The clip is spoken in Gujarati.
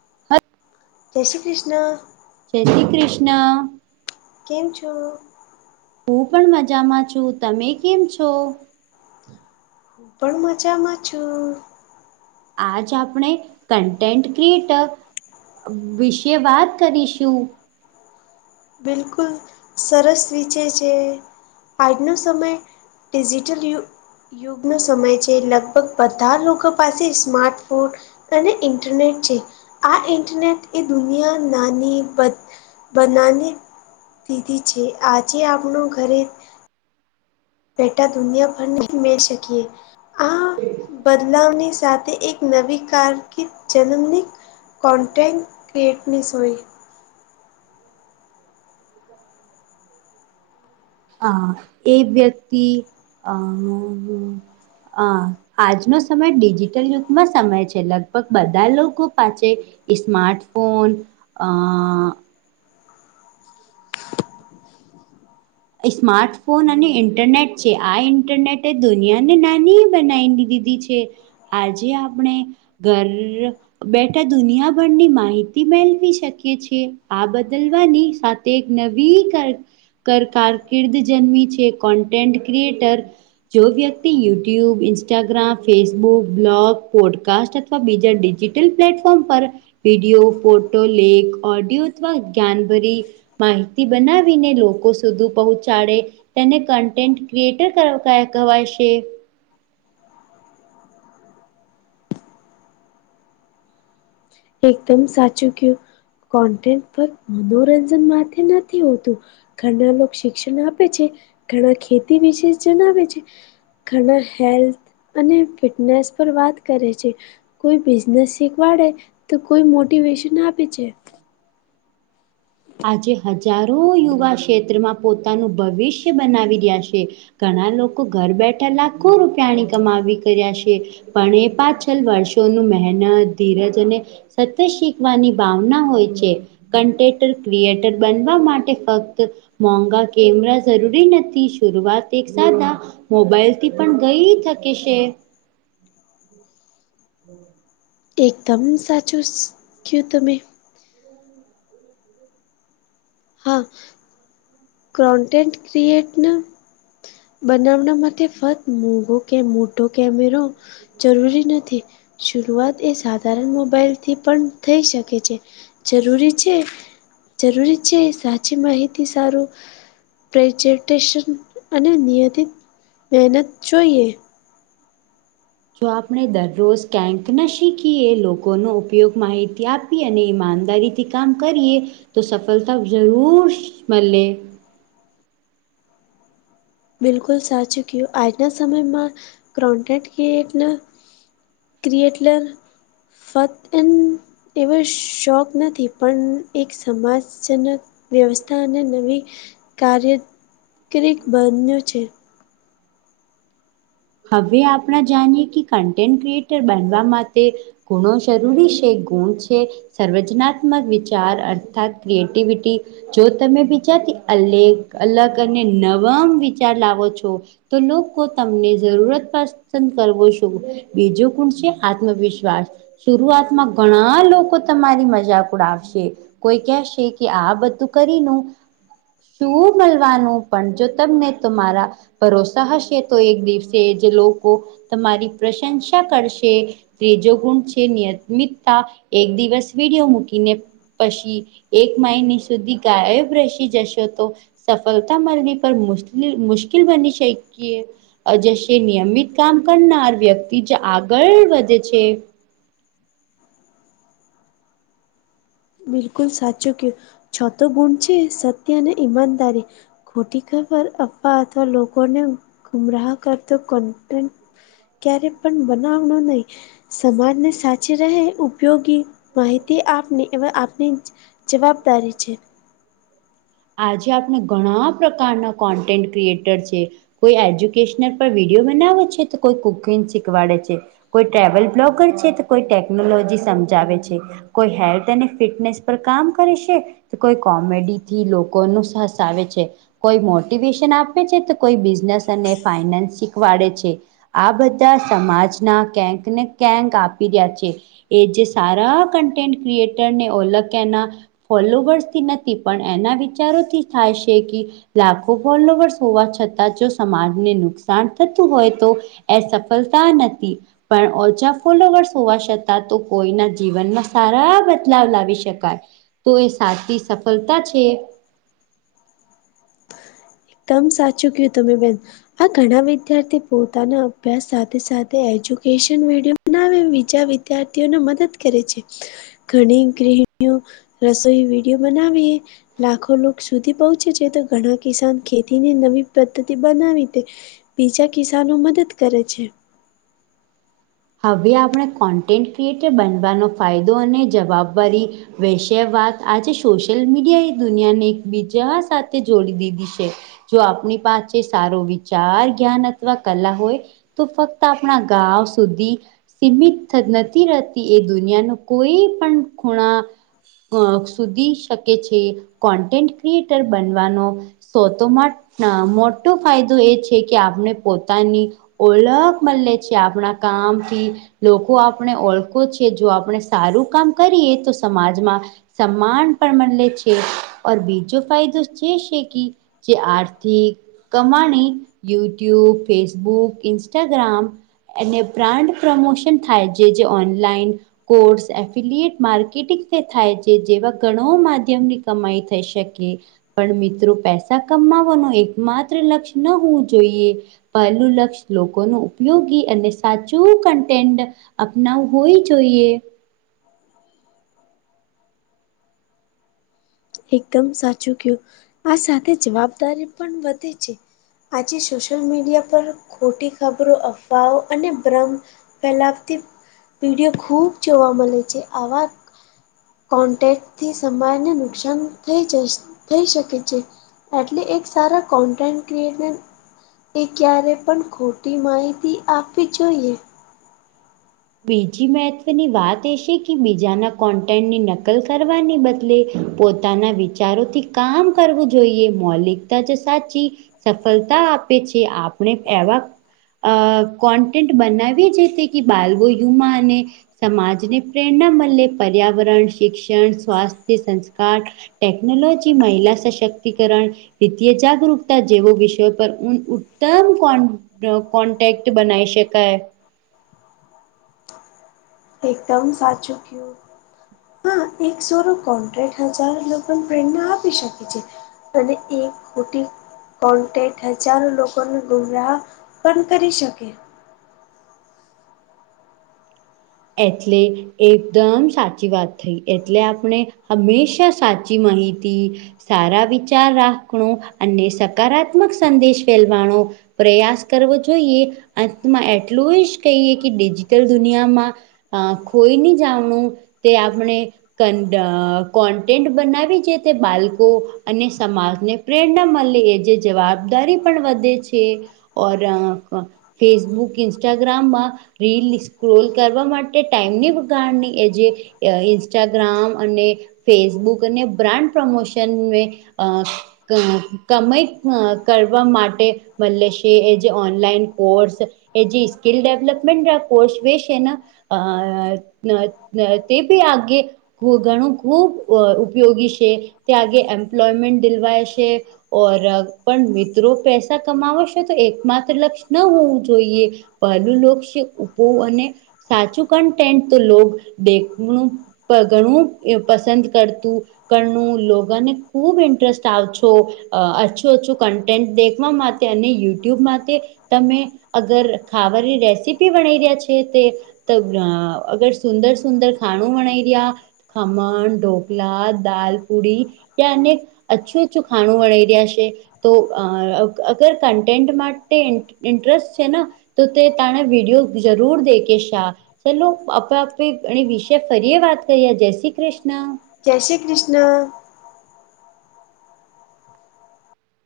[inaudible] જય શ્રી કૃષ્ણ. જય શ્રી કૃષ્ણ. કેમ છો? હું પણ મજામાં છું. તમે કેમ છો? હું પણ મજામાં છું. આજ આપણે કન્ટેન્ટ ક્રિએટર અમ્મ વિશે વાત કરીશું. બિલકુલ. સરસ વીચેય છે. આજનો સમય ડિજિટલ યુગ યુગ નો સમય છે. લગભગ બધા જ લોકો પાસે સ્માર્ટ ફોન અને ઇન્ટરનેટ છે. આ ઇન્ટરનેટ એ દુનિયા નાની બધ બનાવી દીધી છે. આજે આપનું ઘરે બેટા દુનિયાભર નહીં મેળ શકીએ. આ બદલાવની સાથે એક નવી કારકિર્દ જન્મની કોન્ટેન્ટ ક્રિએટની સુવિ [inaudible] હા. એ વ્યક્તિ અહ અહ આજનો સમય ડિજિટલ યુગનો સમય છે. લગભગ બધા લોકો પાસે ઇસ્માર્ટ ફોન અહ ઈસ્માર્ટ ફોન અને ઇન્ટરનેટ છે. આ ઇન્ટરનેટે દુનિયાને નાની બનાઇ દીધી ધી છે. આજે આપણે ઘર બેઠા દુનિયાભરની માહિતી મેલવી શકીએ છીએ. આ બદલવાની સાથ તે એક નવી કર કર કારકિર્દ જન્મી છે. કોન્ટેન્ટ ક્રિએટર જો વ્યક્તિ YouTube, Instagram, Facebook, vlog, podcast અથ વા બીજા ડિજિટલ પ્લેટફોર્મ પર વિડીયો, ફોટો, લેખ, ઓડિયો અથવા જ્ઞાનભરી માહિતી બનાવીને લોકો સુ સુધી પહોંચાડે, તેને કન્ટેન્ટ ક્રિએટર ક કહ કહેવાય શે. એકદમ સાચું ક્યું. કોન્ટેન્ટ પર મનોરંજન માટે નથી હોતું. ઘના લોક શિક્ષણ આપે છે, ઘણા ખેતી વિશે જણાવે છે. ઘના હેલ્થ અને ફિટનેસ પર વાત કરે છે. કોઈ બિઝનેસ શીખવાડે, તો કોઈ મોટિવેશન આપે છે. આજે હજારો યુવા ક્ષેત્રમાં પોતાનું ભવિષ્ય બનાવી રહ્યા છે. ઘના લોકો ઘર બેઠા લાખો રૂપિયાની કમાવી કર્યા સે. પણ એ પાછલ વર્ષોનું મહેનત, ધીરજ અને સતત શીખવાની ભાવના હોય છે. કન્ટેન્ટ તર ક્રિએટર બનવા માટે ફક્ત મોંઘા કેમરા જરૂરી નથી, શરૂઆત એક સાદા મોબાઈલ થી પણ ગઈ સકે સે. [inaudible] એકદમ સાચું સુ કયું તમે. હા ક્રોન્ટન્ટેન્ટ ક્રિએેટ ન બનાવના માટે ફત મોંઘો કે મોટો કેમેરો જરૂરી નથી શરૂઆત એ સાધારણ મોબાઈલથી પણ થઈ શકે છે. જરૂરી છે. જરૂરી છે સાચી માહિતી સારું પ્રેજન્ટેશન અને નિયમિત મહેનત જોઈએ. જો આપણે દરરોજ કેંક ન શીકી એ લોકો ન ઉપયોગ માહિતી આપ પી અને ઈમાનદારીથી કામ કરીએ તો સફલતા જરૂર મલે. બિલકુલ સાચું ક્યું આજના સમયમાં ક્રન્ટેક્ટ ક્રિએટના ક્રિએેટલ ફત એન એવા શોખ નથી પણ એક સમાજ જનક વ્યવસ્થા અને નવી કાર્યત કીરી બન્યું છે. અવે આપણા જાણીએ કે કન્ટેન્ટ ક્રિએટર બનવા માટે ગુણો જરૂરી છે ગુણ છે સર્વચનાત્મક વિચાર અર્થાત ક્રિએટિવિટી. જો તમે બીજાથી અલેગ અલગ અને નવમ વિચાર લાવો છો. તો લોકો તમને [unintelligible] બીજો ગુણ છે આત્મ વિશ્વાસ શુરૂઆતમાં ઘણા લોકો તમારી મજાકડાવશે કોઈ કેશે કે આ બધું કરીનુ શું મળવાનું પણ જો તમને તમારા ભરોસા હશે તો એક દિવસ તે જે લોકો તમારી પ્રશંસા કરશે. ત્રીજો ગુણ છે નિયમિતતા એક દિવસ વિડીયો મૂકીને પશી એક માઈની સુધી ગાયબ રસી જશો તો સફળતા મળવી પણ મુશ્કેલ બની શકીએ. નિયમિત કામ કરનાર વ્યક્તિ જ આગળ વધે છે. બિલકુલ સાચું કું છતો ગુણ છે સત્ય અને ઈમાનદારી ખોટી ખબર આપવા અથવા લોકોને ગુમરાહ કરતો કોન્ટ ક્યારે પણ બનાવનું નહીં. સમાજને સાચી રહે ઉપયોગી માહિતી આપને. એવા આપની જ જવાબદારી છે. આજે આપણે ઘણા પ્રકારના કોન્ટેન્ટ ક્રિએટર છે. કોઈ એજ્યુકેશનલ પર વિડીિયો બનાવે છે તો કોઈ કુકિંગ શીખવાડે છે. કોઈ ટ્રવલ બ્લોગર છે તો કોઈ ટેકનોલોજી સમજાવે છે. કોઈ અને હેલ્થ અને ફિટનેસ કામ કરે છે કોઈ કોમેડી થી લોકો ન સાસ આવે છે. કોઈ મોટિવેશન આપે છે તો કોઈ બીજનેસ અને ફાઈનાન્સ શીખવાડે છે. આ બધા સમાજના કંક ને કંક આપી રહ્યા છે. એ જે સારા કન્ટેન્ટ ક્રિએટરને ઓલક્યાના ફોલોવર્સ થી નથી. પણ એના વિચારોથી થાય છે કે લાખો ફોલોવર્સ હોવા છતાં જો સમાજને નુકસાન થતું હોય તો એ સફલતા નથી. પણ ઓછા ફોલોવર્સ હોવા છતાં તો કોઈના જીવનમાં સારા બદલાવ લાવી શકાય. તો એ સાચી સફલતા છે. તમ સાચુ કીધુ તમે બેન. આ ઘણા વિદ્યાર્થી પોતાના અભ્યાસ સાથે સાથે એજ્યુકેશન મડિયમ તેના બી બીજા વિદ્યાર્થીઓને મદદ કરે છે ઘણી ગૃહણીઓ રસોઈ વિડીયો બનાવીએ લાખો લોકો સુધી પહોંચે છે તો ઘણા કિસાન ખેતીને નવી પદ્ધતિ બનાવી તે બીજા કિસાનો મદદ કરે છે. હવે આપડે કોન્ટેન્ટ ક્રિએટર બનવાનો ફાયદો અને જવાબદારી વિષય વાત આજે સોશિયલ મીડિયા એ દુનિયાને એકબીજા સાથે જોડી દીધી છે. જો આપની પાસે સારો વિચાર જ્ઞાન અથવા કલા હોય તો ફક્ત આપણા ગાવસ સુધી સીમિત નથી થ રહેતી એ દુનિયા ની કોઈ પણ ખૂણા અહ સુધી શકે છે કોન્ટેન્ટ ક્રિએટર બનવાનો સો તોમાં અહ મોટો ફાયદો એ છે કે આપણે પોતાની ઓલખ મલે છે આપણા કામથી લોકો આપણે ઓળખો છે જો આપણે સારૂ કામ કરીએ સમાજમાં સમાન પણ મલે છે ઔર બીજો ફાયદો જે છે કી જે આર્થીક કમાણી યુટ્યુબ ફેસબુક ઇન્સ્ટાગ્રામ અને બ્રાન્ડ પ્રમોશન થાય જે જે ઓનલાઈન કોર્સ એફિલયટ માર્કેટિંગથી થાય છે જેવા ઘણો માધ્યમની કમાઈ થઈ શકે. પણ મિત્રો પૈસા કમાવાનો એક માત્ર લક્ષ્ય હું જોઇએ પહેલું લક્ષ્ય લોકો નું ઉપયોગી અને સાચું કન્ટેન્ટ અપનાવ હોય જોઈએ એકદમ સાચું કયું આ સાથે જવાબદારી પણ વધે છે. આજે સોશિયલ મીડિયા પર ખોટી ખબરો અફવાઓ અને ભ્રમ પેલાતી પીડીયો ખૂબ જોવા મળે છે આવા કોન્ટેક્ટથી સમાજને નુકસાન થઈ જ થઈ શકે છે. એટલે એક સારા કોન્ટેન્ટ ક્રિએટને એ ક્યારે પણ ખોટી માહિતી આપવી જોઈએ. બીજી મહત્વની વાત એ છે કે બીજાના કોન્ટેન્ટની નકલ કરવાને બદલે પોતાના વિચારોથી કામ કરવું જોઈએ મૌલિકતા તો સાચી સફલતા આપે છે આપણે એવા અહ કોન્ટેકન્ટ બનાવી જે તે કે બાલવો યુમા અને સમાજને પ્રેરણા મલે પર્યાવરણ શિક્ષણ સ્વાસ્થ્ય સંસ્કાર ટેકનોલોજી મહિલા સશક્તિકરણ તેથીયે જાગૃકતા જેવો વિષયો પર ઉત્તમ કોણ નો કોન્ટેક્ટ બનાવી શકાય એકદમ સાચું કયું હા એક સારો કોન્ટક્ટ હજાર લોકોને પ્રેરણા આપી શકે છે. તને એક ખોટી કોન્ટે્ટ હજારો લોકોનો ગુમરાહ પણ કરી શકે એટલે એકદમ સાચી વાત થઈ એટલે આપણે હંમેશા સા ચી માહિતી, સારા વિચાર રાખવુ અને સ કાત્મક સંદેશ ફેલવાનો પ્રયાસ કરવો જોઈએ. અંતમાં એટલું જ કહીએ કે ડિજિટલ દુનિયામાં હ ખોઈનું જાવાનું તે આપણે કનટ કોન્ટેન્ટ બનાવી છે તે બાલકો અને સમાજને પ્રેરણા મળે એ જે જવાબદારી પણ વધે છે. ઓર ફેસબુક ઇન્સ્ટાગ્રામમાં રીલ સ્ક્રોલ કરવા મા કે ટાઈમની કારની એ જે ઇન્સ્ટાગ્રામ અને ફેસબુક અને બ્રાન્ડ પ્રમોશનને અ અ કમાઈ [unintelligible] કરવા માટે મલે શે એ જે ઓનલાઈન કોર્સ એ જે સ્કીલ ડેવલપમેન્ટ કોર્સ વેશ એન અ નં નય નય તે બી આગે ખૂદણું ખૂબ ઉપયોગી છે તે આગે એમ્પ્લોયમેન્ટ દિલવાય શે ઓર પણ મિત્રો પૈસા કમાવશે તો એકમાત્ર લક્ષ્ય ન હોવું જોઈએ પહેલું લોક છે ઉપો અને સાચું કન્ટેન્ટ તો લોગ દેખણું ખઘણું પસંદ કરતું કરણું લોગિને ખુબ ઇન્ટરેસ્ટ આવ છો. અ અચ્છું અચ્છું કન્ટેન્ટ દેખવા માટે અને યુટ્યુબ માટે તમે અગર ખવાની રેસીપી વનાવી રહ્યા છે તે તો અગર સુંદર-સુંદર ખાણું બણાવી રયા ખમણ, ઢોકલા, દાલ, પૂડી ત્યાં અનેક અ અચ્છું અચ્છું ઓછું ખાણું વણી રહ્યા શે તો અ અગર કન્ટેન્ટ માટે ઇન્ટરેસ્ટ છે ને. તો તે તને વિડયો જરૂર દે કે શા ચલો, આપ આપે એ વિષે ફરીએ વાત કરીએ જય શ્રી કૃષ્ણ. જય શ્રી કૃષ્ણ.